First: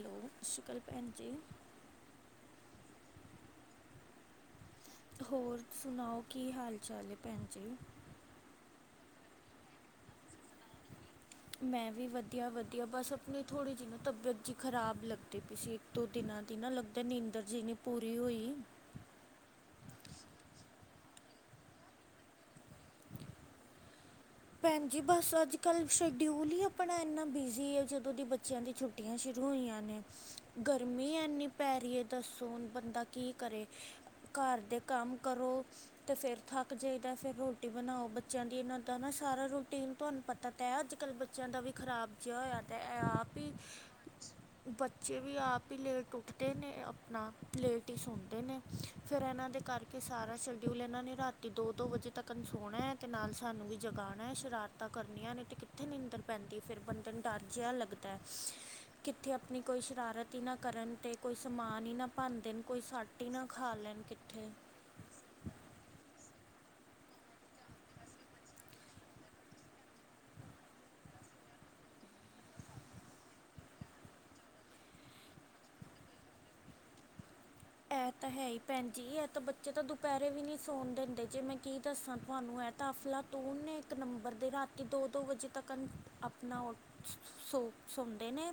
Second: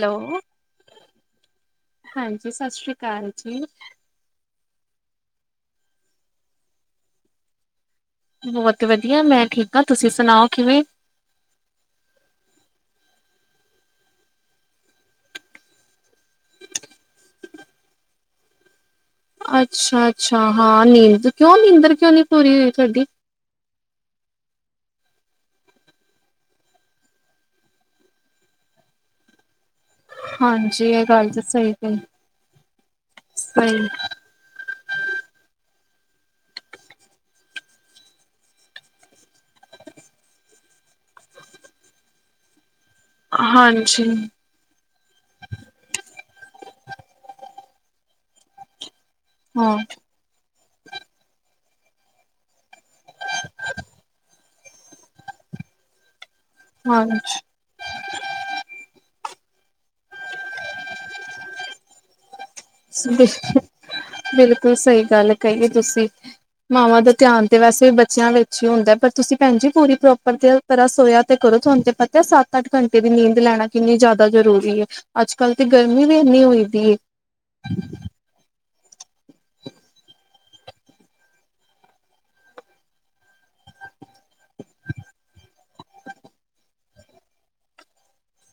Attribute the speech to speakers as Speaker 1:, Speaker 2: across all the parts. Speaker 1: Hello
Speaker 2: ਸਤਿ ਸ਼੍ਰੀ ਅਕਾਲ ਭੈਣ ਜੀ
Speaker 1: ਹਾਂਜੀ ਸਤਿ ਸ਼੍ਰੀ ਅਕਾਲ। ਕਾਲ ਜੀ।
Speaker 2: ਹੋਰ ਸੁਣਾਓ ਕੀ ਹਾਲ ਚਾਲ ਭੈਣ ਜੀ।
Speaker 1: ਬਹੁਤ ਵਧੀਆ ਮੈਂ ਠੀਕ ਹਾਂ ਤੁਸੀਂ ਸੁਣਾਓ ਕਿਵੇਂ?
Speaker 2: ਮੈਂ ਵੀ ਵਧੀਆ, ਵਧੀਆ ਬਸ ਆਪਣੀ ਥੋੜ੍ਹੀ ਜਿਹੀ ਨਾ ਤਬੀਅਤ ਜਿਹੀ ਖ਼ਰਾਬ ਲੱਗਦੀ ਪਈ ਸੀ ਇੱਕ ਦੋ ਦਿਨਾਂ ਦੀ ਨਾ ਲੱਗਦੇ ਨੀਂਦਰ ਜਿਹੀ ਨਹੀਂਪੂਰੀ ਹੋਈ।
Speaker 1: ਅੱਛਾ! ਅੱਛਾ ਹਾਂ ਨੀਂਦ ਕਿਉਂ ਨੀਂਦਰ ਕਿਉਂ ਨੀ ਪੂਰੀ ਹੋਈ ਤੁਹਾਡੀ?
Speaker 2: ਭੈਣ ਜੀ ਬਸ ਅੱਜ ਕੱਲ ਸ਼ਡਿਊਲ ਹੀ ਆਪਣਾ ਇੰਨਾ ਬਿਜ਼ੀ ਆ ਜਦੋਂ ਦੀ ਬੱਚਿਆਂ ਦੀ ਛੁੱਟੀਆਂ ਸ਼ੁਰੂ ਹੋਈਆਂ।
Speaker 1: ਹਾਂਜੀ ਇਹ
Speaker 2: ਗਰਮੀ
Speaker 1: ਗੱਲ ਤਾਂ
Speaker 2: ਇੰਨੀ
Speaker 1: ਸਹੀ
Speaker 2: ਪੈ ਰਹੀ
Speaker 1: ਕਹੀ
Speaker 2: ਹੈ। ਦੱਸੋ ਬੰਦਾ ਕੀ ਕਰੇ
Speaker 1: ਸਹੀ
Speaker 2: ਘਰ ਦੇ ਕੰਮ ਕਰੋ ਅਤੇ ਫਿਰ ਥੱਕ ਜਾਈਦਾ ਫਿਰ ਰੋਟੀ ਬਣਾਓ ਬੱਚਿਆਂ ਦੀ ਇਹਨਾਂ ਦਾ ਨਾ ਸਾਰਾ ਰੂਟੀਨ ਤੁਹਾਨੂੰ ਪਤਾ ਤਾਂ ਹੈ ਅੱਜ ਕੱਲ੍ਹ ਬੱਚਿਆਂ ਦਾ ਵੀ ਖਰਾਬ ਜਿਹਾ ਹੋਇਆ ਆਪ ਹੀ
Speaker 1: ਹਾਂਜੀ
Speaker 2: ਬੱਚੇ ਵੀ ਆਪ ਹੀ ਲੇਟ ਉੱਠਦੇ ਨੇ ਆਪਣਾ ਲੇਟ ਹੀ ਸੌਂਦੇ ਨੇ ਫੇਰ ਇਹਨਾਂ ਦੇ
Speaker 1: ਹਾਂ
Speaker 2: ਕਰਕੇ ਸਾਰਾ ਸਿਲ ਕਿਉਂਕਿ ਇਹਨਾਂ ਨੇ ਰਾਤੀ ਦੋ ਦੋ ਵਜੇ ਤੱਕ ਨਾ ਸੋਣਾ ਤੇ ਨਾਲ ਸਾਨੂੰ ਵੀ ਜਗਾਣਾ ਸ਼ਰਾਰਤਾਂ ਕਰਨੀਆਂ ਨੇ ਤੇ ਕਿੱਥੇ ਨੀਂਦਰ ਪੈਂਦੀ ਫਿਰ ਬੰਦੇ ਨੂੰ ਡਰ
Speaker 1: ਹਾਂਜੀ
Speaker 2: ਜਿਹਾ ਲੱਗਦਾ ਕਿੱਥੇ ਆਪਣੀ ਕੋਈ ਸ਼ਰਾਰਤ ਹੀ ਨਾ ਕਰਨ ਅਤੇ ਕੋਈ ਸਮਾਨ ਹੀ ਨਾ ਭੰਨ੍ਹਦੇ
Speaker 1: ਬਿਲਕੁਲ ਸਹੀ ਗੱਲ ਕਹੀਏ ਤੁਸੀਂ ਮਾਵਾਂ ਦਾ ਧਿਆਨ ਤੇ ਵੈਸੇ ਬੱਚਿਆਂ ਵਿੱਚ ਹੀ ਹੁੰਦਾ ਪਰ ਤੁਸੀਂ ਭੈਣ ਜੀ ਪੂਰੀ ਪ੍ਰੋਪਰ ਤਰ੍ਹਾਂ ਸੋਇਆ ਤੇ ਕਰੋ ਤੁਹਾਨੂੰ ਤੇ ਪਤਾ ਸੱਤ ਅੱਠ ਘੰਟੇ ਦੀ ਨੀਂਦ ਲੈਣਾ ਕਿੰਨੀ ਜ਼ਿਆਦਾ ਜ਼ਰੂਰੀ ਹੈ ਅੱਜ ਕੱਲ੍ਹ ਤੇ ਗਰਮੀ ਵੀ ਇੰਨੀ ਹੋਈ ਦੀ ਹੈ
Speaker 2: ਇਹ ਤਾਂ ਹੈ ਹੀ ਭੈਣ ਜੀ ਇਹ ਤਾਂ ਬੱਚੇ ਤਾਂ ਦੁਪਹਿਰੇ ਵੀ ਨਹੀਂ ਸੌਣ ਦਿੰਦੇ ਜੇ ਮੈਂ ਕੀ ਦੱਸਾਂ ਤੁਹਾਨੂੰ ਹੈ ਤਾਂ ਅਫਲਾ ਤੁਨ ਇੱਕ ਨੰਬਰ ਦੇ ਰਾਤੀ ਦੋ ਦੋ ਵਜੇ ਤੱਕ ਆਪਣਾ ਸੋ ਸੌ ਦੇ ਨੇ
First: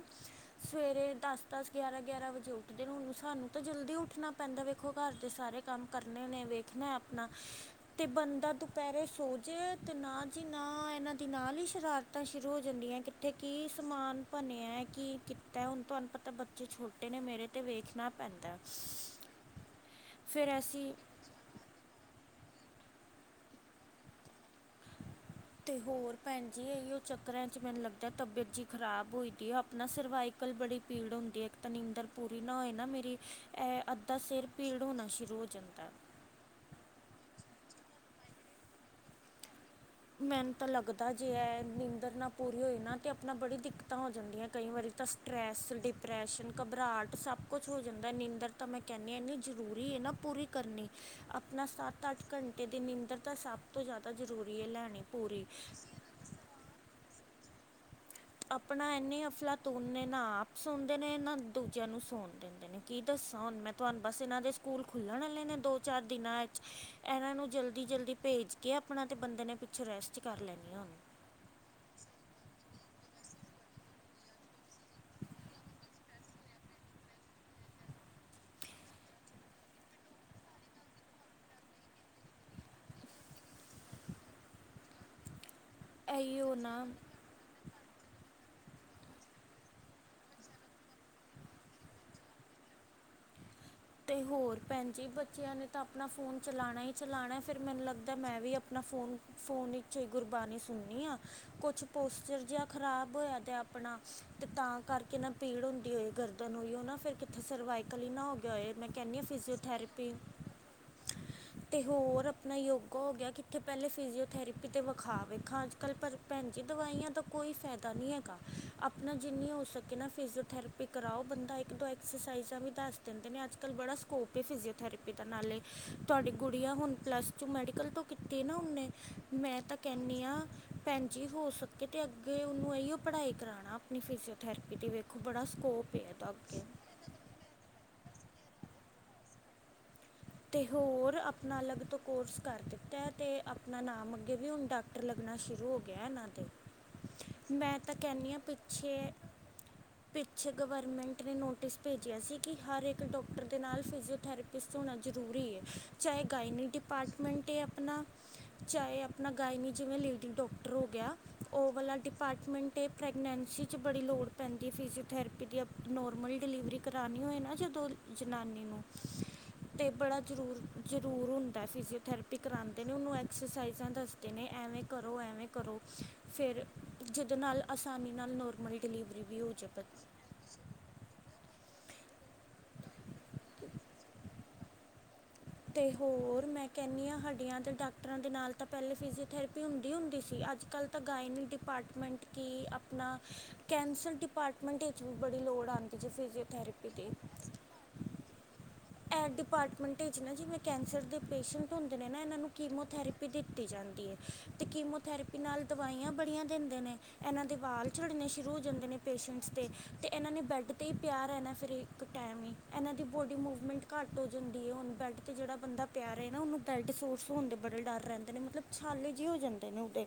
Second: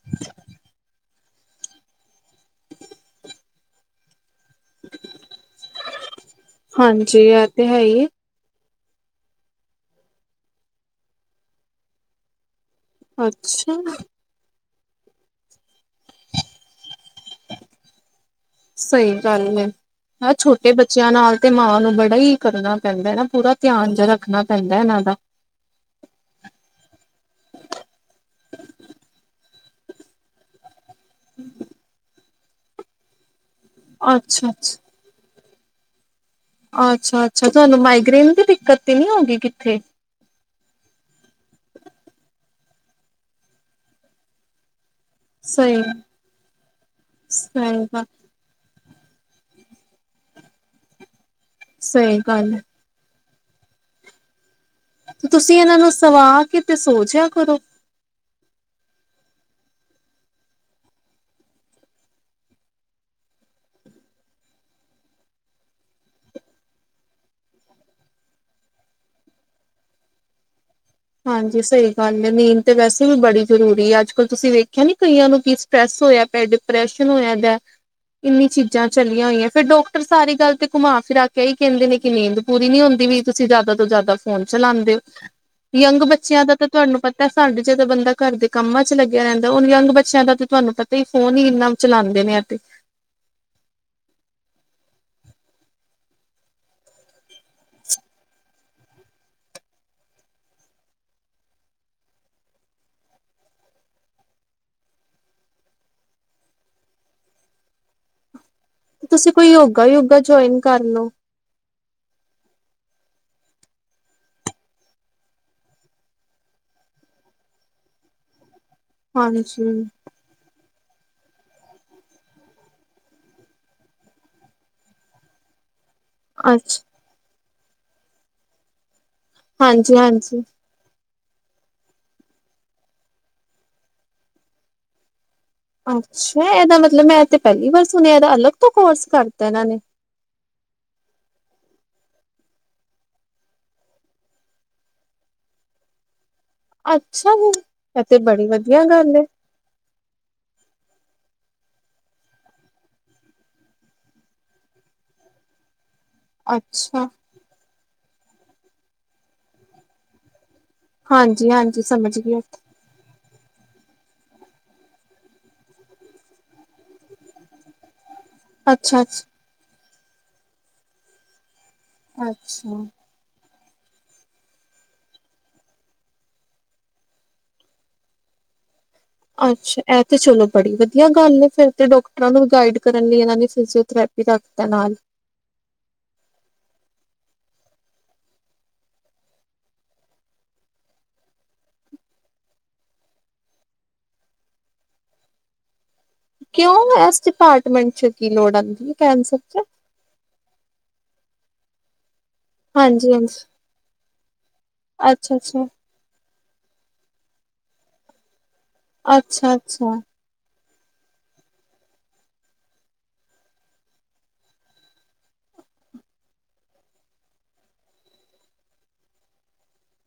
Speaker 2: ਸਵੇਰੇ [unintelligible] ਦਸ ਦਸ ਗਿਆਰਾਂ ਗਿਆਰਾਂ ਵਜੇ ਉੱਠਦੇ ਨੇ ਹੁਣ ਸਾਨੂੰ ਤਾਂ ਜਲਦੀ ਉੱਠ ਉੱਠਣਾ ਪੈਂਦਾ ਵੇਖੋ ਘਰ ਦੇ ਸਾਰੇ ਕੰਮ ਕਰਨੇ ਨੇ ਵੇਖਣਾ
Speaker 1: ਹਾਂਜੀ
Speaker 2: ਆਪਣਾ
Speaker 1: ਇਹ ਹੈ ਹੀ ਹੈ।
Speaker 2: ਤੇ ਬੰਦਾ ਦੁਪਹਿਰੇ ਸੋਜੇ ਤੇ ਨਾ ਜੀ ਨਾ ਇਹਨਾਂ ਦੀ ਨਾਲ ਹੀ ਸ਼ਰਾਰਤਾਂ ਸ਼ੁਰੂ ਹੋ ਜਾਂਦੀਆਂ ਕਿੱਥੇ ਕੀ
Speaker 1: ਅੱਛਾ
Speaker 2: ਸਮਾਨ ਭਣਿਆ ਕੀ ਕੀਤਾ ਹੁਣ ਤੁਹਾਨੂੰ ਪਤਾ ਬੱਚੇ ਛੋਟੇ ਨੇ ਮੇਰੇ ਤੇ ਵੇਖਣਾ ਪੈ
Speaker 1: ਸਹੀ ਗੱਲ ਹੈ ਹੈ
Speaker 2: ਫਿਰ
Speaker 1: ਛੋਟੇ
Speaker 2: ਅਸੀਂ
Speaker 1: ਬੱਚਿਆਂ ਨਾਲ ਤੇ ਮਾਂ ਨੂੰ ਬੜਾ ਹੀ ਕਰਨਾ ਪੈਂਦਾ ਹੈ ਨਾ ਪੂਰਾ ਧਿਆਨ ਜੇ ਰੱਖਣਾ ਪੈਂਦਾ ਇਹਨਾਂ ਦਾ
Speaker 2: ਅਤੇ ਹੋਰ ਭੈਣ ਜੀ ਇਹੀਓ ਚੱਕਰਾਂ 'ਚ ਮੈਨੂੰ ਲੱਗਦਾ ਤਬੀਅਤ ਜਿਹੀ ਖ਼ਰਾਬ ਹੋਈ ਦੀ ਹੈ ਆਪਣਾ ਸਰਵਾਈਕਲ ਬੜੀ ਪੀੜ ਹੁੰਦੀ ਹੈ ਇੱਕ ਤਾਂ ਨੀਂਦਰ ਪੂਰੀ ਨਾ ਹੋਏ ਨਾ ਮੇਰੀ ਇਹ ਅੱਧਾ ਸਿਰ
Speaker 1: ਅੱਛਾ ਅੱਛਾ
Speaker 2: ਪੀੜ ਹੋਣਾ ਸ਼ੁਰੂ ਹੋ [inaudible]
Speaker 1: ਅੱਛਾ ਅੱਛਾ ਤੁਹਾਨੂੰ ਮਾਈਗ੍ਰੇਨ ਦੀ ਦਿੱਕਤ ਤੇ ਨਹੀਂ ਹੋ ਗਈ ਕਿੱਥੇ
Speaker 2: ਮੈਨੂੰ ਤਾਂ ਲੱਗਦਾ ਜੇ ਇਹ ਨੀਂਦਰ ਨਾ ਪੂਰੀ ਹੋਈ ਨਾ ਤੇ ਆਪਣਾ ਬੜੀ ਦਿੱਕਤਾਂ ਹੋ ਜਾਂਦੀਆਂ ਕਈ ਵਾਰੀ ਤਾਂ ਸਟਰੈੱਸ
Speaker 1: ਸਹੀ
Speaker 2: ਡਿਪਰੈਸ਼ਨ ਘਬਰਾਹਟ ਸਭ ਕੁਛ ਹੋ
Speaker 1: ਸਹੀ ਗੱਲ
Speaker 2: ਜਾਂਦਾ ਨੀਦਰ ਤਾਂ ਮੈਂ ਕਹਿਣੇ ਆ ਨਾ ਜ਼ਰੂਰੀ ਆ ਨਾ ਪੂਰੀ ਕਰਨੀ ਆਪ ਆਪਣਾ ਸੱਤ
Speaker 1: ਸਹੀ
Speaker 2: ਅੱਠ
Speaker 1: ਗੱਲ ਹੈ,
Speaker 2: ਘੰਟੇ ਦੇ ਨਿਦਰ ਤਾਂ ਸਭ ਤੋਂ ਜ਼ਿਆਦਾ ਜ਼ਰੂਰੀ ਹੈ ਲ
Speaker 1: ਤੁਸੀਂ ਇਹਨਾਂ ਨੂੰ ਸਵਾ ਕੇ ਤੇ ਸੋਜਿਆ ਕਦੋ
Speaker 2: ਆਪਣਾ ਇਨੇ ਅਫਲਾ ਤੋਨ ਨੇ ਨਾ ਆਪ ਸੁਣਦੇ ਨੇ ਨਾ ਦੂਜਿਆਂ ਨੂੰ ਸਣ ਦਿੰਦੇ ਨੇ ਕੀ ਦੱਸਾਂ ਹੁਣ ਮੈਂ ਤੁਹਾਨੂੰ ਬਸ ਇਹਨਾਂ ਦੇ ਸਕੂਲ ਖੁੱਲਣ ਵਾਲੇ ਨੇ ਦੋ ਚਾਰ ਦਿਨਾਂ ਵਿੱਚ ਇਹਨਾਂ ਨੂੰ ਜਲਦੀ ਜਲਦੀ ਭੇਜ ਕੇ ਆਪਣਾ ਤੇ ਬੰਦੇ ਨੇ ਪਿੱਛੇ ਰੈਸਟ ਕਰ ਲੈਣੀ ਆ
Speaker 1: ਹਾਂਜੀ ਸਹੀ ਗੱਲ ਹੈ ਨੀਂਦ ਤਾਂ ਵੈਸੇ ਵੀ ਬੜੀ ਜ਼ਰੂਰੀ ਹੈ ਅੱਜ ਕੱਲ੍ਹ ਤੁਸੀਂ ਵੇਖਿਆ ਨੀ ਕਈਆਂ ਨੂੰ ਕੀ ਸਟਰ੍ਰੈੱਸ ਹੋਇਆ ਪਏ ਡਿਪਰੈਸ਼ਨ ਹੋਇਆ ਦਾ ਇੰਨੀ ਚੀਜ਼ਾਂ ਚੱਲੀਆਂ ਹੋਈਆਂ ਫਿਰ ਡਾਕਟਰ ਸਾਰੀ ਗੱਲ ਤੇ ਘੁਮਾ ਫਿਰਾ ਕੇ ਇ ਹੀ ਕਹਿੰਦੇ ਨੇ ਕਿ ਨੀਂਦ ਪੂਰੀ ਨਹੀਂ ਹੁੰਦੀ ਵੀ ਤੁਸੀਂ ਜ਼ਿਆਦਾ ਤੋਂ ਜ਼ਿਆਦਾ ਫੋਨ ਚਲਾਉਂਦੇ ਹੋ। ਯੰਗ
Speaker 2: ਇਹੀ
Speaker 1: ਬੱਚਿਆਂ ਦਾ
Speaker 2: ਉਹ
Speaker 1: ਤਾਂ
Speaker 2: ਨਾ
Speaker 1: ਤੁਹਾਨੂੰ ਪਤਾ ਸਾਡੇ ਜਦੋਂ ਬੰਦਾ ਘਰਦੇ ਕੰਮਾਂ ਚ ਲੱਗਿਆ ਰਹਿੰਦਾ ਉਹ ਯੰਗ ਬੱਚਿਆਂ ਦਾ ਤੇ ਤੁਹਾਨੂੰ ਪਤਾ ਹੀ ਫੋਨ ਹੀ ਇੰਨਾ ਚਲਾਉਂਦੇ ਨੇ ਅਤੇ
Speaker 2: ਤੇ ਹੋਰ ਭੈਣ ਜੀ ਬੱਚਿਆਂ ਨੇ ਤਾਂ ਆਪਣਾ ਫੋਨ ਚਲਾਉਣਾ ਹੀ ਚਲਾਉਣਾ ਫਿਰ ਮੈਨੂੰ ਲੱਗਦਾ ਮੈਂ ਵੀ ਆਪਣਾ ਫੋਨ ਫੋਨ ਵਿੱਚ ਹੀ ਗੁਰਬਾਣੀ ਸੁਣਨੀ ਹਾਂ ਕੁਛ ਪੋਸਚਰ ਜਿਹਾ ਖ਼ਰਾਬ ਹੋਇਆ ਤੇ ਆਪਣਾ ਤੇ ਤਾਂ ਕਰਕੇ ਨਾ ਪੀੜ ਹੁੰਦੀ ਹੋਈ ਗਰਦਨ ਹੋਈ ਉਹ ਨਾ ਫਿਰ ਕਿੱਥੇ ਸਰਵਾਈਕਲ ਹੀ ਨਾ ਹੋ ਗਿਆ ਹੋਏ ਮੈਂ ਕਹਿੰਦੀ ਹਾਂ
Speaker 1: ਤੁਸੀਂ ਕੋਈ ਯੋਗਾ
Speaker 2: ਫਿਜ਼ੀਓਥੈਰੇਪੀ
Speaker 1: ਯੋਗਾ ਜੁਆਇਨ ਕਰ ਲਓ।
Speaker 2: ਅਤੇ ਹੋਰ ਆਪਣਾ ਯੋਗਾ ਹੋ ਗਿਆ ਕਿੱਥੇ ਪਹਿਲੇ ਫਿਜੀਓਥੈਰੇਪੀ 'ਤੇ ਵਿਖਾ ਵੇਖਾਂ ਅੱਜ ਕੱਲ੍ਹ ਪਰ ਭੈਣ ਜੀ ਦਵਾਈਆਂ ਦਾ ਕੋਈ ਫਾਇਦਾ ਨਹੀਂ ਹੈਗਾ ਆਪਣਾ ਜਿੰਨੀ ਹੋ
Speaker 1: ਹਾਂਜੀ
Speaker 2: ਸਕੇ ਨਾ ਫਿਜ਼ੀਓਥੈਰੇਪੀ ਕਰਾਓ ਬੰਦਾ ਇੱਕ ਦੋ ਐਕਸਰਸਾਈਜ਼ਾਂ ਵੀ ਦੱਸਦਾ ਦਿੰਦੇ ਨੇ ਅੱਜ ਕੱਲ ਬੜਾ ਸਕੋਪ ਹੈ ਫਿਜੀਓਥੈਰੇਪੀ ਦਾ ਨਾਲੇ ਤੁਹਾਡੀ ਗੁੜੀਆ
Speaker 1: ਅੱਛਾ
Speaker 2: ਹੁਣ ਪਲੱਸ ਟੂ ਮੈਡੀਕਲ ਤੋਂ ਕੀਤੇ ਨਾ ਉਹਨੇ ਮੈਂ ਤਾਂ
Speaker 1: ਹਾਂਜੀ
Speaker 2: ਕਹਿੰਦੀ ਹਾਂ
Speaker 1: ਹਾਂਜੀ
Speaker 2: ਭੈਣ ਜੀ ਹੋ ਸਕੇ ਤੇ ਅੱਗੇ ਉਹਨੂੰ ਇਹੀਓ ਪੜ੍ਹਾਈ ਕਰਾਉਣਾ ਆਪਣੀ ਫਿਜੀਓਥੈਰੇਪੀ ਦੀ ਵੇਖੋ ਬੜਾ ਸਕੋਪ ਹੈ
Speaker 1: ਅੱਛਾ
Speaker 2: ਅੱਗੇ
Speaker 1: ਇਹਦਾ ਮਤਲਬ ਮੈਂ ਤੇ ਪਹਿਲੀ ਵਾਰ ਸੁਣਿਆ ਦਾ ਅਲੱਗ ਤੋਂ ਕੋਰਸ ਕਰਤਾ ਇਹਨਾਂ ਨੇ
Speaker 2: ਤੇ ਹੋਰ ਆਪਣਾ ਅਲੱਗ ਤੋਂ ਕੋਰਸ ਕਰ ਦਿੱਤਾ ਤੇ ਆਪਣਾ ਨਾਮ ਅੱਗੇ ਵੀ ਹੁਣ ਡਾਕਟਰ ਲੱਗਣਾ ਸ਼ੁਰੂ ਹੋ ਗਿਆ ਇਹਨਾਂ ਦੇ
Speaker 1: ਅੱਛਾ ਜੀ
Speaker 2: ਮੈਂ ਤਾਂ
Speaker 1: ਇਹ ਤੇ
Speaker 2: ਕਹਿਣੀ ਹਾਂ
Speaker 1: ਬੜੀ ਵਧੀਆ
Speaker 2: ਪਿੱਛੇ
Speaker 1: ਗੱਲ ਹੈ
Speaker 2: ਪਿੱਛੇ ਗਵਰਮੈਂਟ ਨੇ ਨੋਟਿਸ ਭੇਜਿਆ ਸੀ ਕਿ ਹਰ ਇੱਕ ਡਾਕਟਰ ਦੇ ਨਾਲ ਫਿਜ਼ੀਓਥੈਰੇਪਿਸਟ ਹੋਣਾ ਜ਼ਰੂਰੀ ਹੈ। ਚਾਹੇ ਗਾਇਨੀਿੰਗ
Speaker 1: ਅੱਛਾ
Speaker 2: ਡਿਪਾਰਟਮੈਂਟ ਆਪਣਾ ਚਾਹੇ ਆਪਣਾ ਗਾਇਨੀ ਜਿਵੇਂ ਲੇਡੀ ਡਾਕਟਰ ਹੋ ਗਿਆ
Speaker 1: ਹਾਂਜੀ
Speaker 2: ਉਹ
Speaker 1: ਹਾਂਜੀ
Speaker 2: ਵਾਲਾ
Speaker 1: ਸਮਝ ਗਈ
Speaker 2: ਡਿਪਾਰਟਮੈਂਟ ਇਹ ਪ੍ਰੈਗਨੈਂਸੀ 'ਚ ਬੜੀ ਲੋੜ ਪੈਂਦੀ ਫਿਜ਼ੀਓਥੈਰੇਪੀ ਦੀ ਆਪ ਨੋਰਮਲ ਡਿਲੀਵਰੀ ਕਰਾਉਣੀ ਹੋਏ ਨਾ ਜਦੋਂ ਜਨਾਨੀ ਨੂੰ
Speaker 1: ਅੱਛਾ ਅੱਛਾ
Speaker 2: ਤੇ ਬੜਾ ਜ਼ਰੂਰ ਜ਼ਰੂਰ ਹੁੰਦਾ। ਫਿਜ਼ਓਥੈਰੇਪ
Speaker 1: ਅੱਛਾ।
Speaker 2: ਕਰਉਂਦੇ ਨੇ ਉਹਨੂੰ ਐਕਸਰਸਾਈਜ਼ ਦੱਸਦੇ ਨੇ ਐਵੇਂ ਕਰੋ ਐਵੇਂ ਕਰੋ ਫਿਰ ਜਿਹਦੇ ਨਾਲ ਆਸਾਨੀ ਨਾਲ ਨੋਰਮਲੀ
Speaker 1: ਅੱਛਾ ਇਹ ਤੇ ਚਲੋ ਬੜੀ ਵਧੀਆ ਗੱਲ ਫੇਰ ਤੇ ਡਾਕਟਰਾਂ ਨੂੰ ਗਾਈਡ ਕਰਨ ਲਈ ਇਹਨਾਂ ਨੇ ਫਿਜ਼ਓਥਰੇਪੀ ਰਖਤਾ ਨਾਲ
Speaker 2: ਤੇ ਹੋਰ ਮੈਂ ਕਹਿੰਦੀ ਹਾਂ ਹਡੀਆਂ ਅਤੇ ਡਾਕਟਰਾਂ ਦੇ ਨਾਲ ਤਾਂ ਪਹਿਲੇ ਫਿਜੀਓਥੈਰੇਪੀ ਹੁੰਦੀ ਹੁੰਦੀ ਸੀ ਅੱਜ ਕੱਲ੍ਹ ਤਾਂ ਗਾਇਨੀ ਡਿਪਾਰਟਮੈਂਟ ਕੀ ਆਪਣਾ ਕੈਂਸਰ ਡਿਪਾਰਟਮੈਂਟ ਵਿੱਚ ਵੀ ਬੜੀ ਲੋੜ ਆਉਂਦੀ ਜੇ ਫਿਜ਼ੀਓਥੈਰੇਪੀ
Speaker 1: ਕਿਉਂ
Speaker 2: ਦੀ
Speaker 1: ਇਸ ਡਿਪਾਰਟਮੈਂਟ ਚ ਕੀ ਲੋੜ ਆਉਂਦੀ ਹੈ।
Speaker 2: ਡਿਪਾਰਟਮੈਂਟ ਚ ਨਾ ਜਿਵੇੈਂ ਕਹਿੰਦੇ ਕੈਂਸਰ ਦੇ ਪੇਸ਼ੈਂਟ ਹੁੰਦੇ ਨੇ ਇਹਨਾਂ ਨੂੰ
Speaker 1: ਹਾਂਜੀ
Speaker 2: ਕੀਮੋਥੈਰੇਪੀ
Speaker 1: ਹਾਂਜੀ।
Speaker 2: ਦਿੱਤੀ ਜਾਂਦੀ ਹੈ ਤੇ
Speaker 1: ਅੱਛਾ
Speaker 2: ਕੀਮੋਥੈਰੇਪੀ
Speaker 1: ਅੱਛਾ
Speaker 2: ਨਾਲ ਦਵਾਈਆਂ ਬੜੀਆਂ ਦਿੰਦੇ ਨੇ ਇਹਨਾਂ ਦੇ ਵਾਲ ਝੜਨੇ ਸ਼ੁਰੂ, ਜਾਂਦੇ ਨੇ ਪੇਸ਼ੈਂਟਸ
Speaker 1: ਅੱਛਾ
Speaker 2: ਤੇ
Speaker 1: ਅੱਛਾ
Speaker 2: ਤੇ ਇਹਨਾਂ ਨੇ ਬੈੱਡ, ਤੇ ਹੀ ਪਿਆਰ ਹੈ ਇਹਨਾਂ ਫਿਰ ਇੱਕ ਟਾਈਮ ਹੀ ਇਹਨਾਂ ਦੀ ਬੋਡੀ ਮੂਵ ਮਿੰਟ ਘੱਟ ਹੋ ਜਾਂਦੀ ਹੈ ਹਨ ਬੈਡ 'ਤੇ ਜਿਹੜਾ ਬੰਦਾ ਪਿਆ ਹੈ ਨਾ ਉਹਨੂੰ ਬੈੱਡ ਸੋਰਸ ਹੋਣ ਦੇ ਬੜੇ ਡਰ ਰਹਿੰਦੇ ਨੇ ਮਤਲਬ ਛਾਲੇ ਜਿਹੇ ਹੋ ਜਾਂਦੇ।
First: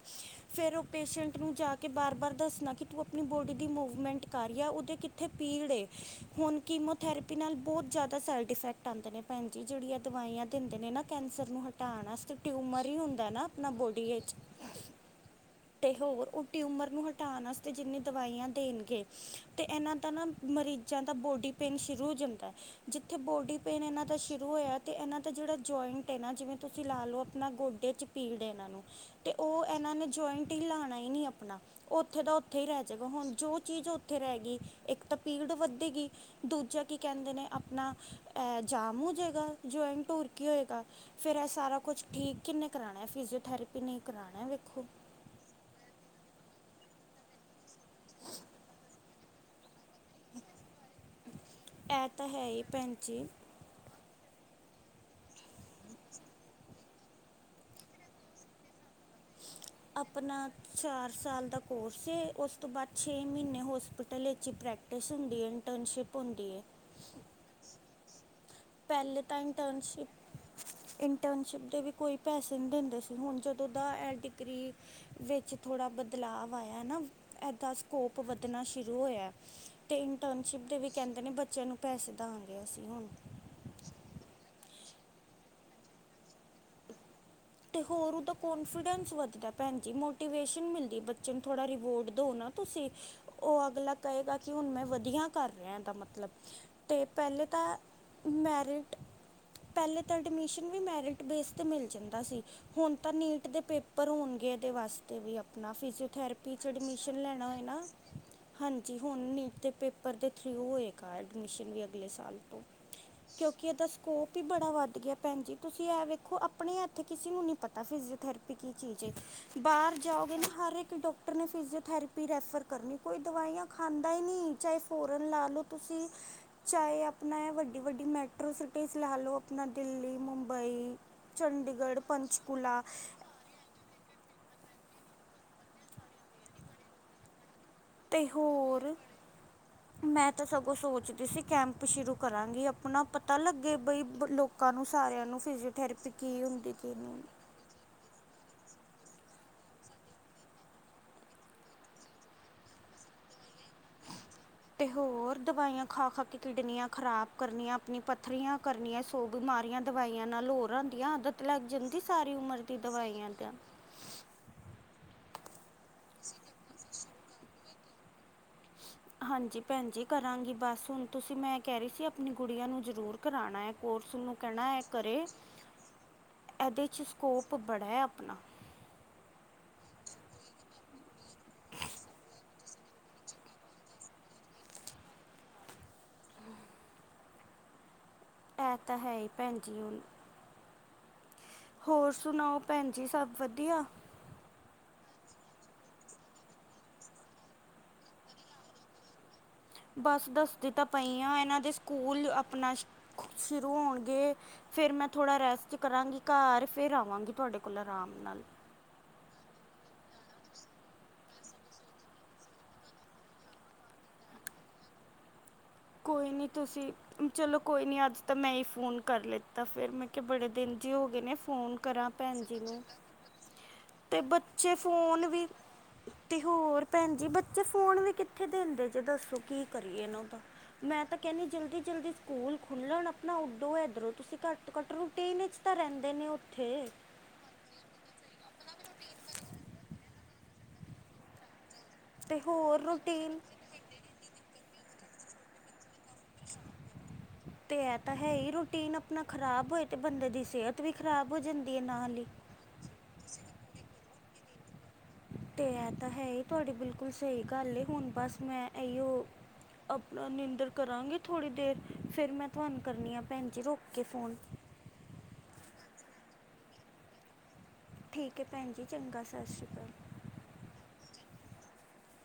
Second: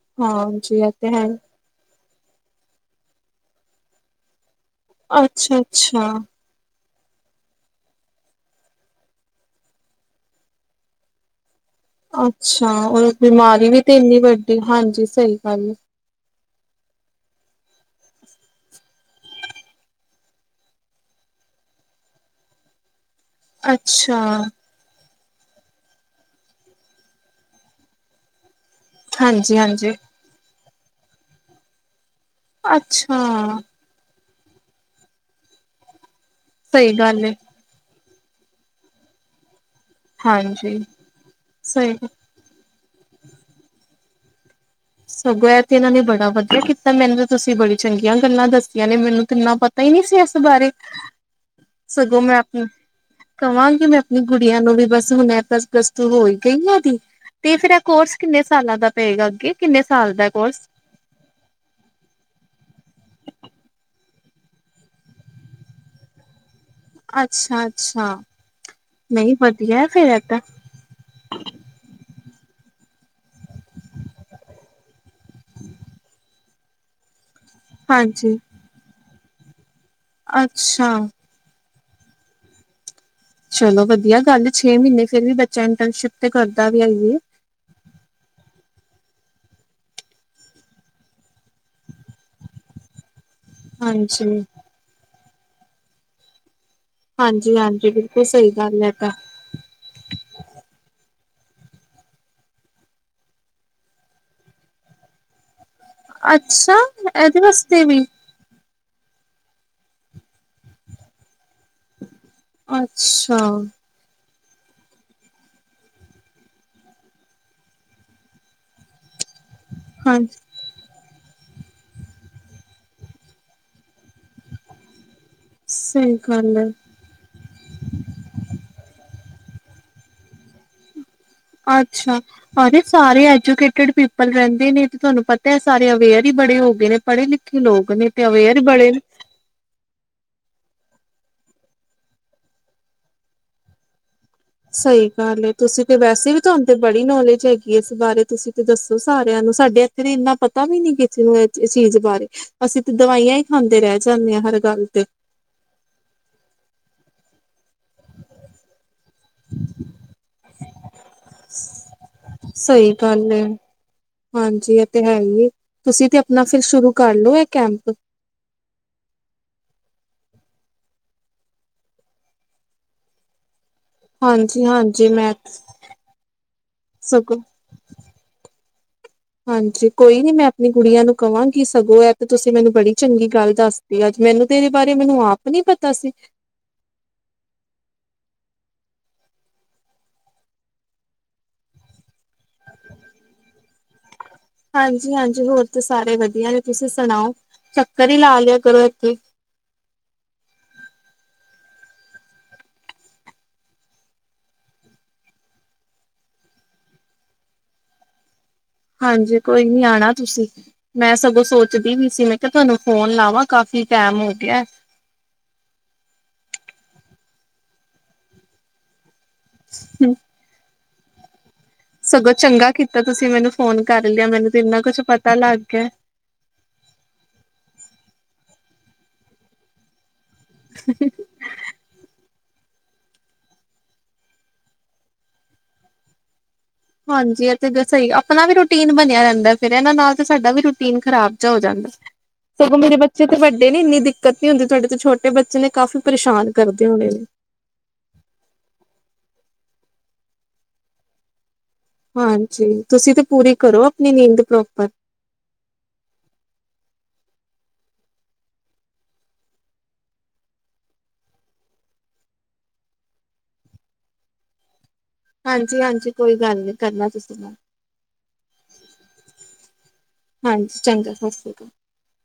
Speaker 2: ਫੇਰ
Speaker 1: ਹਾਂਜੀ
Speaker 2: ਉਹ
Speaker 1: ਇਹ ਤੇ ਹੈ।
Speaker 2: ਪੇਸ਼ੈਂਟ
Speaker 1: ਈ।
Speaker 2: ਨੂੰ ਜਾ ਕੇ ਬਾਰ, ਬਾਰ ਦੱਸਣਾ ਕਿ ਤੂੰ ਆਪਣੀ ਬੋਡੀ ਦੀ ਮੂਵਮੈਂਟ ਕਰ। ਜਾਂ ਉਹਦੇ ਕਿੱਥੇ
Speaker 1: ਅੱਛਾ
Speaker 2: ਪੀੜ
Speaker 1: ਅੱਛਾ
Speaker 2: ਹੁਣ ਕੀਮਤ ਥੈਰੇਪੀ ਨਾਲ ਬਹੁਤ ਜ਼ਿਆਦਾ ਸ ਇਫੈਕਟ ਆਦੇ ਨੇ ਭੈਣ ਜਿਹੜੀਆਂ ਦਵਾਈਆਂ ਦਿੰਦੇ ਨੇ ਨਾ ਕੈਂਸਰ ਨੂੰ ਹਟਾਉਣ ਵਾਸਤੇ
Speaker 1: ਅੱਛਾ
Speaker 2: ਟਿਊਮਰ ਹੀ
Speaker 1: ਰ
Speaker 2: ਹੁੰਦਾ ਨਾ
Speaker 1: ਬਿਮਾਰੀ
Speaker 2: ਆਪਣਾ
Speaker 1: ਵੀ ਤੇ
Speaker 2: ਬੋਡੀ
Speaker 1: ਇੰਨੀ
Speaker 2: ਵਿੱਚ
Speaker 1: ਵੱਡੀ ਹਾਂਜੀ ਸਹੀ ਗੱਲ ਐ,
Speaker 2: ਤੇ ਹੋਰ ਉਹ ਟਿਊਮਰ ਨੂੰ ਹਟਾਣ ਵਾਸਤੇ ਜਿੰਨੀ ਦਵਾਈਆਂ ਦੇਣਗੇ ਅਤੇ ਇਹਨਾਂ ਦਾ ਨਾ ਮਰੀਜ਼ਾਂ ਦਾ ਬੋਡੀ ਪੇਨ ਸ਼ੁਰੂ ਹੋ ਜਾਂਦਾ ਜਿੱ ਇੱਥੇ ਬੋਡੀ ਪੇਨ ਇਹਨਾਂ ਦਾ
Speaker 1: ਅੱਛਾ
Speaker 2: ਸ਼ੁਰੂ ਹੋਇਆ ਤੇ ਇਹਨਾਂ ਅਤੇ ਜਿਹੜਾ ਜੁਆਇੰਟ ਹੈ ਨਾ ਜਿਵੇਂ ਤੁਸੀਂ ਲਾ ਲਓ ਆਪਣਾ ਗੋਡੇ 'ਚ ਪੀੜ ਇਹਨਾਂ ਨੂੰ, ਤੇ
Speaker 1: ਹਾਂਜੀ
Speaker 2: ਉਹ ਇਹਨਾਂ
Speaker 1: ਹਾਂਜੀ
Speaker 2: ਨੇ ਜੁਆਇੰਟ ਟੀ ਲਾਣਾ ਹੀ ਨੀ ਆਪਣਾ ਉੱਥੇ ਤਾਂ ਉੱਥੇ ਹੀ ਰਹਿ ਜਾਗਾ
Speaker 1: ਅੱਛਾ
Speaker 2: ਹੁਣ ਜੋ ਚੀਜ਼ ਉੱਥੇ ਰਹਿ ਗਈ ਇੱਕ ਤਾਂ ਪੀੜ ਵੱਧੇਗੀ। ਦੂਜਾ
Speaker 1: ਸਹੀ
Speaker 2: ਕੀ
Speaker 1: ਗੱਲ
Speaker 2: ਕਹਿੰਦੇ
Speaker 1: ਏ।
Speaker 2: ਨੇ ਆਪਣਾ, ਜਾਮੂ ਜ ਜਆਇਨ ਟੂਰ ਕੀ
Speaker 1: ਹਾਂਜੀ
Speaker 2: ਹੋਏਗਾ ਫਿਰ ਇਹ ਸਾਰਾ
Speaker 1: ਸਹੀ
Speaker 2: ਕੁਛ ਠੀਕ ਕਿੰਨੇ ਕੁ ਕਰਾਣਾ ਫਿਜ਼ਓਥੈਰੇਪੀ ਨਹੀਂ ਕਰਾਉ,
Speaker 1: ਸਗੋਂ ਇਹ ਤੇ ਇਹਨਾਂ ਨੇ ਬੜਾ ਵਧੀਆ ਕੀਤਾ। ਮੈਨੂੰ ਤਾਂ ਤੁਸੀਂ ਬੜੀ ਚੰਗੀਆਂ ਗੱਲਾਂ ਦੱਸੀਆਂ ਨੇ ਮੈਨੂੰ ਤਾ ਇਨਾ ਪਤਾ ਹੀ ਨੀ ਸੀ ਇਸ ਬਾਰੇ,
Speaker 2: ਇਹ
Speaker 1: ਸਗੋਂ
Speaker 2: ਤਾਂ
Speaker 1: ਮੈਂ
Speaker 2: ਹੈ ਹੀ
Speaker 1: ਆਪਣੇ
Speaker 2: ਭੈਣ ਜੀ
Speaker 1: ਕਮਾਗੀ ਮੈਂ, ਕੁੜੀਆਂ ਨੂੰ ਵੀ ਬਸ ਹੁਣ ਇਹ ਪਲੱਸ ਪਲੱਸ ਟੂ ਹੋ ਹੀ ਗਈ ਆਦੀ ਤੇ ਫੇਰ ਇਹ ਕੋਰਸ ਕਿੰਨੇ ਸਾਲਾਂ ਦਾ ਪਏਗਾ ਅੱਗੇ। ਕਿੰਨੇ ਸਾਲ ਦਾ
Speaker 2: ਆਪਣਾ
Speaker 1: ਕੋਰਸ
Speaker 2: ਚਾਰ ਸਾਲ ਦਾ ਕੋਰਸ ਉਸ ਤੋਂ ਬਾਅਦ ਛੇ ਮਹੀਨੇ ਹੋਸਪਿਟ ਟਲੇ ਪ੍ਰੈਕਟਿਸ ਹੁੰਦੀ ਹੈ ਇੰਟਰਨਸ਼ਿਪ ਹੁੰਦੀ ਐ।
Speaker 1: ਅੱਛਾ-ਅੱਛਾ,
Speaker 2: ਪਹਿਲੇ ਤਾਂ ਇੰਟਰਨਸ਼ਿਪ-ਇੰਟਰਨਸ਼ਿਪ ਦੇ ਵੀ ਕੋਈ, ਪੈਸੇ ਨਹੀਂ ਦਿੰਦੇ ਸੀ ਹੁਣ ਜਦੋਂ ਦਾ ਐ ਡਿਗਰੀ ਵਿੱਚ ਥੋੜ੍ਹਾ ਬਦਲਾਵ ਆਇਆ ਨਾ, ਇੱਦਾਂ ਸਕੋਪ
Speaker 1: ਹਾਂਜੀ
Speaker 2: ਵਧਣਾ ਸ਼ੁਰੂ ਹੋਇਆ। ਅਤੇ ਇੰਟਰਨਸ਼ਿਪ ਦੇ ਵੀ
Speaker 1: ਅੱਛਾ
Speaker 2: ਕਹਿੰਦੇ ਨੇ ਬੱਚਿਆਂ ਨੂੰ, ਪੈਸੇ ਦੇਵਾਂਗੇ ਅਸੀਂ ਹੁਣ,
Speaker 1: ਚਲੋ ਵਧੀਆ ਗੱਲ ਛੇ ਮਹੀਨੇ ਫੇਰ ਵੀ ਬੱਚਾ ਇੰਟਰਨਸ਼ਿਪ ਤੇ ਕਰਦਾ ਵੀ ਐ।
Speaker 2: ਅਤੇ ਹੋਰ ਉਹਦਾ ਕੋਂਨਫੀਡੈਂਸ ਵੱਧਦਾ ਭੈਣ ਜੀ ਮੋਟੀਵੇਸ਼ਨ ਮਿਲਦੀ ਬੱਚੇ ਨੂੰ ਥੋੜ੍ਹਾ ਰਿਵੋਡ ਦਿਓ ਨਾ ਤੁਸੀਂ ਉਹ
Speaker 1: ਹਾਂਜੀ
Speaker 2: ਕਰ ਲ਼ਿਆ ਦਾ ਮਤਲਬ ਅਤੇ ਪਹਿਲੇ
Speaker 1: ਹਾਂਜੀ
Speaker 2: ਤਾਂ
Speaker 1: ਹਾਂਜੀ ਬਿਲਕੁਲ ਸਹੀ ਗੱਲ ਹੈ
Speaker 2: ਮੈਰਿਟ
Speaker 1: ਤਾਂ
Speaker 2: ਪਹਿਲੇ ਤਾਂ ਐਡਮਮੀਸ਼ਨ ਵੀ ਮੈਰਿਟ ਬੇਸ ਤੇ ਮਿਲ ਜਾਂਦਾ ਸੀ ਹੁਣ ਤਾਂ ਨੀਟ ਦੇ ਪੇਪਰ ਹੋਣਗੇ ਇਹਦੇ ਵਾਸਤੇ ਵੀ ਆਪਣਾ ਫਿਜ਼ਓਥੈਰੇਪੀ ਚ
Speaker 1: ਅੱਛਾ
Speaker 2: ਐਡਮਿਸ਼ਨ
Speaker 1: ਇਹਦੇ
Speaker 2: ਲੈਣਾ ਹੋਏ ਨਾ
Speaker 1: ਵਾਸਤੇ ਵੀ
Speaker 2: ਹਾਂਜੀ ਹੁਣ ਨੀਟ ਦੇ ਪੇਪਰ ਦੇ ਥਰੂ ਹੋਏਗਾ ਐਡਮਿਸ਼ਨ ਵੀ ਅਗਲੇ ਸਾਲ
Speaker 1: ਅੱਛਾ
Speaker 2: ਵੀ ਬੜਾ ਵੱਧ ਗਿਆ ਭੈਣਜੀ ਤੁਸੀਂ ਇਹ ਵੇਖੋ ਆਪਣੇ ਹੱਥ ਕਿਸੇ ਨੂੰ ਨਹੀਂ ਪਤਾ ਫਿਜ਼ਓਥੈਰੇਪੀ ਕੀ ਚੀਜ਼ ਹੈ ਬਾਹਰ ਜਾਓਗੇ
Speaker 1: ਹਾਂਜੀ
Speaker 2: ਨਾ ਹਰ ਇੱਕ ਡ ਫਿਜ਼ੀਓਥਰਪੀ ਰੈਫਰ ਕਰਨੋਂ ਕੋਈ ਦਵਾਈਆਂ ਖਾਂਦਾ ਨੀ ਚਾਹੇ ਲਾ ਲਓ ਤੁਸੀਂ
Speaker 1: ਸਹੀ ਗੱਲ ਹੈ
Speaker 2: ਚਾਹੇ ਆਪਣਾ ਵੱਡੀ ਵੱਡੀ ਮੈਟਰੋ ਸਿਟੀਜ਼ ਲਾ ਲਓ ਦਿੱਲੀ ਮੁੰਬਈ ਚੰਡੀਗੜ੍ਹ
Speaker 1: ਅ
Speaker 2: ਪੰਚਕੂਲਾ
Speaker 1: ਸਾਰੇ ਐਜੂਕੇਟਡ ਪੀਪਲ ਰਹਿੰਦੇ ਨੇ ਤੁਹਾਨੂੰ ਪਤਾ ਹੈ ਸਾਰੇ ਅਵੇਅਰ ਹੀ ਬੜੇ ਹੋ ਗਏ ਨੇ ਪੜ੍ਹੇ ਲਿਖੇ ਲੋਕ ਨੇ ਤੇ ਅਵੇਅਰ ਬੜੇ ਨੇ
Speaker 2: ਉਹ ਸੋਚਦੀ ਸੀ ਕੈਂਪ ਸ਼ੁਰੂ ਕਰਾਂਗੀ ਆਪਣਾ ਪਤਾ ਲੱਗੇ ਬਈ ਬ- ਲੋਕਾਂ ਨੂੰ
Speaker 1: ਸਹੀ
Speaker 2: ਸਾਰਿਆਂ ਨੂੰ
Speaker 1: ਗੱਲ ਏ ਤੁਸੀਂ ਤੇ
Speaker 2: ਫਿਜ਼ੀਓਥੈਰੇਪੀ
Speaker 1: ਵੈਸੇ ਵੀ
Speaker 2: ਕੀ
Speaker 1: ਤੁਹਾਨੂੰ
Speaker 2: ਹੁੰਦੀ
Speaker 1: ਤੇ
Speaker 2: ਕੀ
Speaker 1: ਬੜੀ
Speaker 2: ਨਹੀਂ
Speaker 1: ਨੌਲੇਜ ਹੈਗੀ ਇਸ ਬਾਰੇ ਤੁਸੀਂ ਤੇ ਦੱਸੋ ਸਾਰਿਆਂ ਨੂੰ ਸਾਡੇ ਇੱਥੇ ਨੇ ਇੰਨਾ ਪਤਾ ਵੀ ਨੀ ਕਿਸੇ ਨੂੰ ਇਹ ਚੀਜ਼ ਬਾਰੇ ਅਸੀਂ ਤੇ ਦਵਾਈਆਂ ਹੀ ਖਾਂਦੇ ਰਹਿ ਜਾਂਦੇ ਹਾਂ ਹਰ ਗੱਲ
Speaker 2: ਤੇ ਹੋਰ ਦਵਾਈਆਂ ਖਾ ਖਾ ਕੇ ਕਿਡਨੀਆਂ ਖ਼ਰਾਬ ਕਰਨੀਆਂ ਆਪਣੀ ਪੱਥਰੀਆਂ ਕਰਨੀਆਂ ਹੋਰ ਬਿਮਾਰੀਆਂ ਦਵਾਈਆਂ ਨਾਲ ਹੋਰ ਆਉਂਦੀਆਂ ਆਦਤ ਲੱਗ ਜਾਂਦੀ ਸਾਰੀ ਉਮਰ ਦੀ
Speaker 1: ਸਹੀ
Speaker 2: ਦਵਾਈਆਂ
Speaker 1: ਗੱਲ ਹੈ
Speaker 2: ਦਾ
Speaker 1: ਹਾਂਜੀ ਇਹ ਤੇ ਹੈ ਹੀ ਏ। ਤੁਸੀਂ ਤੇ ਆਪਣਾ ਫਿਰ ਸ਼ੁਰੂ ਕਰਲਓ ਇਹ ਕੈਂਪ
Speaker 2: ਹਾਂਜੀ ਭੈਣ ਜੀ ਕਰਾਂਗੀ ਬਸ ਹੁਣ ਤੁਸੀਂ ਮੈਂ ਕਹਿ ਰਹੀ ਸੀ ਆਪਣੀ ਗੁਡੀਆ ਨੂੰ ਜਰੂਰ ਕਰਾਣਾ ਐ ਕੋਰਸ ਨੂੰ
Speaker 1: ਹਾਂਜੀ
Speaker 2: ਕਹਿਣਾ ਹੈ
Speaker 1: ਹਾਂਜੀ
Speaker 2: ਕਰੇ
Speaker 1: ਮੈਂ
Speaker 2: ਇਹਦੇ ਚ
Speaker 1: ਸਗੋਂ
Speaker 2: ਸਕੋਪ ਬੜਾ ਹੈ ਆਪਣਾ
Speaker 1: ਹਾਂਜੀ ਕੋਈ ਨੀ ਮੈਂ ਆਪਣੀ ਗੁਡੀਆ ਨੂੰ ਕਹਾਂਗੀ ਸਗੋਂ ਐ ਤੇ ਤੁਸੀਂ ਮੈਨੂੰ ਬੜੀ ਚੰਗੀ ਗੱਲ ਦੱਸਤੀ ਅੱਜ ਮੈਨੂੰ ਤੇ ਇਹਦੇ ਬਾਰੇ ਮੈਨੂੰ ਆਪ ਨੀ ਪਤਾ ਸੀ
Speaker 2: ਇਹ ਤਾਂ ਹੈ ਹੀ ਭੈਣ ਜੀ ਹੁਣ ਹੋਰ ਸੁਣਾਓ ਭੈਣ ਜੀ ਸਭ ਵਧੀਆ
Speaker 1: ਹਾਂਜੀ ਹਾਂਜੀ ਹੋਰ ਤੇ ਸਾਰੇ ਵਧੀਆ ਨੇ ਤੁਸੀਂ ਸੁਣਾਓ ਚੱਕਰ ਹੀ ਲਾ ਲਿਆ ਕਰੋ ਇੱਥੇ
Speaker 2: ਬਸ ਦੱਸਦੀ ਤਾਂ ਪਈ ਆ ਇਹਨਾਂ ਦੇ ਸਕੂਲ ਆਪਣਾ ਸ਼ੁਰੂ ਹੋਣਗੇ ਫੇਰ ਮੈਂ ਥੋੜਾ ਰੈਸਟ ਕਰਾਂਗੀ ਘਰ ਫ਼ਿਰ ਆਵਾਂਗੀ ਤੁਹਾਡੇ ਕੋਲ ਆਰਾਮ ਨਾਲ
Speaker 1: ਹਾਂਜੀ ਕੋਈ ਨੀ ਆਣਾ ਤੁਸੀਂ ਮੈਂ ਸਗੋਂ ਸੋਚਦੀ ਵੀ ਸੀ ਮੈਂ ਕਿਹਾ ਤੁਹਾਨੂੰ ਫੋਨ ਲਾਵਾਂ ਕਾਫੀ ਟੈਮ ਹੋ ਗਿਆ
Speaker 2: ਕੋਈ ਨੀ ਤੁਸੀਂ ਚਲੋ ਕੋਈ ਨੀ ਅੱਜ ਤਾਂ ਮੈਂ ਹੀ ਫੋਨ ਕਰ ਲਿੱਤਾ ਫਿਰ ਮੈਂ ਕਿਹਾ ਬੜੇ ਦਿਨ ਜੀ ਹੋ ਗਏ ਨੇ। ਫੋਨ ਕਰਾਂ
Speaker 1: ਸਗੋਂ
Speaker 2: ਭੈਣ ਜੀ
Speaker 1: ਚੰਗਾ
Speaker 2: ਨੂੰ
Speaker 1: ਕੀਤਾ ਤੁਸੀਂ ਮੈਨੂੰ ਫੋਨ ਕਰ
Speaker 2: ਤੇ
Speaker 1: ਲਿਆ ਮੈਨੂੰ
Speaker 2: ਬੱਚੇ
Speaker 1: ਇੰਨਾ ਕੁਛ
Speaker 2: ਫੋਨ
Speaker 1: ਪਤਾ
Speaker 2: ਵੀ
Speaker 1: ਲੱਗ ਗਿਆ
Speaker 2: ਤੇ ਹੋਰ ਭੈਣ ਜੀ ਬੱਚੇ ਫੋਨ ਵੀ ਤੇ ਕਿੱਥੇ ਦਿੰਦੇ ਦੱਸੋ ਕੀ ਕਰੀਏ ਉਹਦਾ ਮੈਂ ਤਾਂ ਕਹਿੰਦੀ ਜਲਦੀ ਜਲਦੀ ਸਕੂਲ ਖੁੱਲਣ ਆਪਣਾ ਉੱਡੋ ਇੱਧਰੋਂ ਤੁਸੀਂ ਘੱਟ ਤੋਂ ਘੱਟ ਰੂਟੀਨ ਚ ਤਾਂ ਰਹਿੰਦੇ ਨੀ ਓ।
Speaker 1: ਹਾਂਜੀ ਇਹ ਸਹੀ ਆਪਣਾ ਵੀ ਰੂਟੀਨ ਬਣਿਆ ਰਹਿੰਦਾ ਫੇਰ ਇਹਨਾਂ ਨਾਲ ਤੇ ਸਾਡਾ ਵੀ ਰੂਟੀਨ ਖਰਾਬ ਜਾ ਹੋ ਜਾਂਦਾ।
Speaker 2: ਤੇ
Speaker 1: ਸਗੋਂ
Speaker 2: ਹੋਰ
Speaker 1: ਮੇਰੇ ਬੱਚੇ ਤੇ
Speaker 2: ਰੂਟੀਨ
Speaker 1: ਵੱਡੇ ਨੇ ਇੰਨੀ ਦਿੱਕਤ ਨੀ ਹੁੰਦੀ ਤੁਹਾਡੇ ਛੋਟੇ ਬੱਚੇ ਨੇ ਕਾਫੀ
Speaker 2: ਤੇ ਇਹ ਤਾਂ ਹੈ ਹੀ ਰੂਟੀਨ ਆਪਣਾ ਖ਼ਰਾਬ ਹੋਏ ਤੇ ਬੰਦੇ ਦੀ ਸਿਹਤ ਵੀ ਖ਼ਰਾਬ ਹੋ ਜਾਂਦੀ। ਹੈ ਨਾਲ ਹੀ
Speaker 1: ਹਾਂਜੀ ਤੁਸੀਂ ਤੇ ਪੂਰੀ ਕਰੋ ਆਪਣੀ ਨੀਂਦ ਪ੍ਰੋਪਰ
Speaker 2: ਤੇ ਇਹ ਤਾਂ ਹੈ ਹੀ ਤੁਹਾਡੀ ਬਿਲਕੁਲ ਸਹੀ ਗੱਲ ਹੁਣ ਬਸ ਮੈਂ ਇਹੀਓ ਆਪਣਾ ਨਿੰਦਰ ਕਰਾਂਗੀ ਥੋੜ੍ਹੀ ਦੇਰ ਫਿਰ ਮੈਂ ਤੁਹਾਨੂੰ ਕਰਨੀ ਆ ਭੈਣ ਜੀ ਰੋਕ ਕੇ ਫੋਨ
Speaker 1: ਹਾਂਜੀ ਹਾਂਜੀ ਕੋਈ ਗੱਲ ਨੀ ਕਰਨਾ ਤੁਸੀਂ ਮੈ
Speaker 2: ਠੀਕ ਹੈ ਭੈਣ ਜੀ ਚੰਗਾ ਸਤਿ ਸ਼੍ਰੀ ਅਕਾਲ।
Speaker 1: ਹਾਂਜੀ ਚੰਗਾ [inaudible]